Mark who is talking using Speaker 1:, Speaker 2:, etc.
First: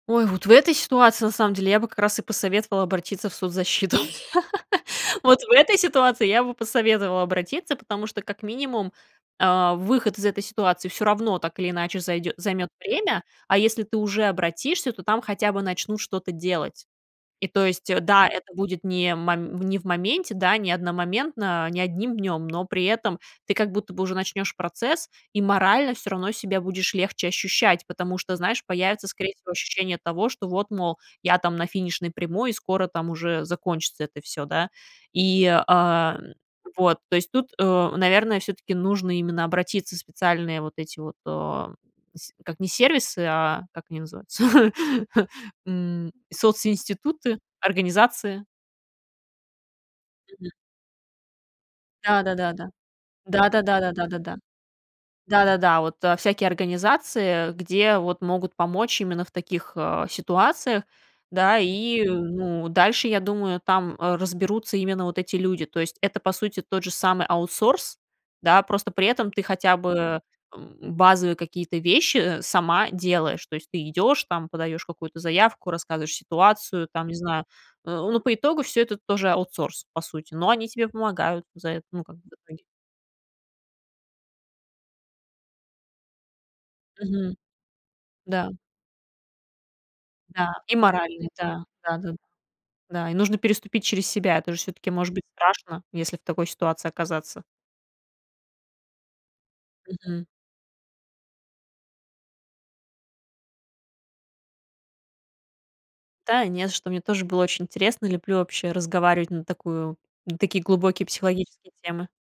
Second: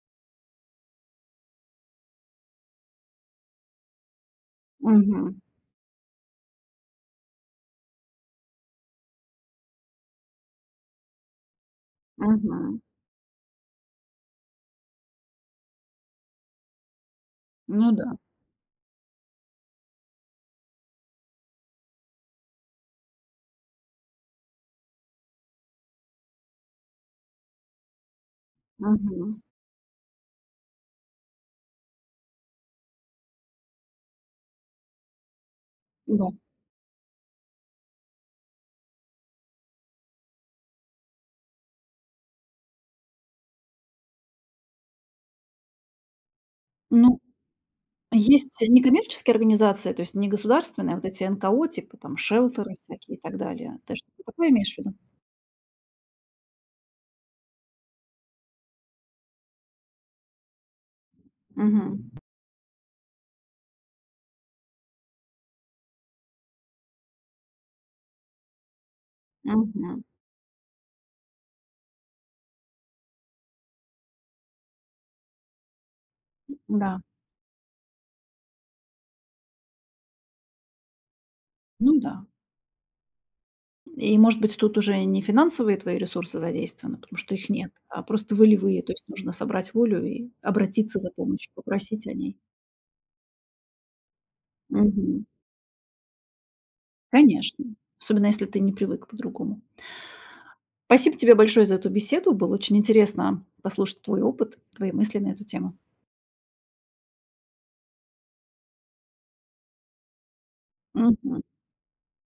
Speaker 1: Ой, вот в этой ситуации, на самом деле, я бы как раз и посоветовала обратиться в соцзащиту. Вот
Speaker 2: Мгм.
Speaker 1: в этой ситуации, я бы посоветовала обратиться, потому что, как минимум, а, выход из этой ситуации всё равно так или иначе зайдё займёт
Speaker 2: Мгм.
Speaker 1: время. А если ты уже обратишься, то там хотя бы начнут что-то делать. И, то
Speaker 2: Ну
Speaker 1: есть,
Speaker 2: да.
Speaker 1: да, это будет не мом не в моменте, да, не одномоментно, не 1 днём, но при этом ты как будто бы уже начнёшь процесс, и морально всё равно себя будешь легче ощущать. Потому что, знаешь, появится скорее
Speaker 2: Мгм.
Speaker 1: всего, ощущение того, что вот, мол, я там на финишной прямой, и скоро там уже закончится это всё, да. И, а,
Speaker 2: Да.
Speaker 1: вот, то есть, тут, э, наверное, всё-таки нужно именно обратиться в специальные вот эти вот, э, се как не сервисы, а как они называются, м,
Speaker 2: Ну,
Speaker 1: социнституты, организации.
Speaker 2: есть некоммерческие организации, то есть
Speaker 1: Мгм.
Speaker 2: негосударственные, а вот эти НКО, типа там
Speaker 1: Да да да да.
Speaker 2: шелтеры всякие и так
Speaker 1: Да да
Speaker 2: далее.
Speaker 1: да да
Speaker 2: Ты
Speaker 1: да да
Speaker 2: что-то
Speaker 1: да.
Speaker 2: такое имеешь в виду?
Speaker 1: Да-да-да. Вот, а, всякие организации, где вот могут помочь именно в таких, а, ситуациях, да. И, э,
Speaker 2: Мгм.
Speaker 1: ну, дальше, я думаю, там разберутся именно вот эти люди. То есть, это, по сути, тот же самый аутсорс, да, просто при этом ты хотя
Speaker 2: Мгм.
Speaker 1: бы, м, базовые какие-то вещи сама делаешь. То есть, ты идёшь там, подаёшь какую-то заявку, рассказываешь ситуацию
Speaker 2: Да.
Speaker 1: там, не знаю, э. Ну, по итогу, всё это тоже аутсорс, по сути, но они тебе помогают за это.
Speaker 2: Ну
Speaker 1: Ну, как бы
Speaker 2: да.
Speaker 1: в итоге.
Speaker 2: И, может быть, тут уже и не финансовые твои ресурсы задействованы, потому что
Speaker 1: Мгм.
Speaker 2: их нет, а просто
Speaker 1: Да.
Speaker 2: волевые. То есть нужно собрать волю и
Speaker 1: Да, и
Speaker 2: обратиться за
Speaker 1: моральный.
Speaker 2: помощью,
Speaker 1: Да.
Speaker 2: попросить о
Speaker 1: Да-да
Speaker 2: ней.
Speaker 1: Да. И нужно переступить через себя, это же всё-таки может быть
Speaker 2: Мгм.
Speaker 1: страшно, если в такой ситуации оказаться.
Speaker 2: Конечно, особенно если ты не привык по-другому.
Speaker 1: Мгм.
Speaker 2: Спасибо тебе большое за эту беседу. Было очень интересно послушать твой опыт, твои мысли на эту тему.
Speaker 1: Та, не за что мне тоже было очень интересно. Люблю вообще разговаривать на такую, на такие глубокие
Speaker 2: Мгм.
Speaker 1: психологические темы.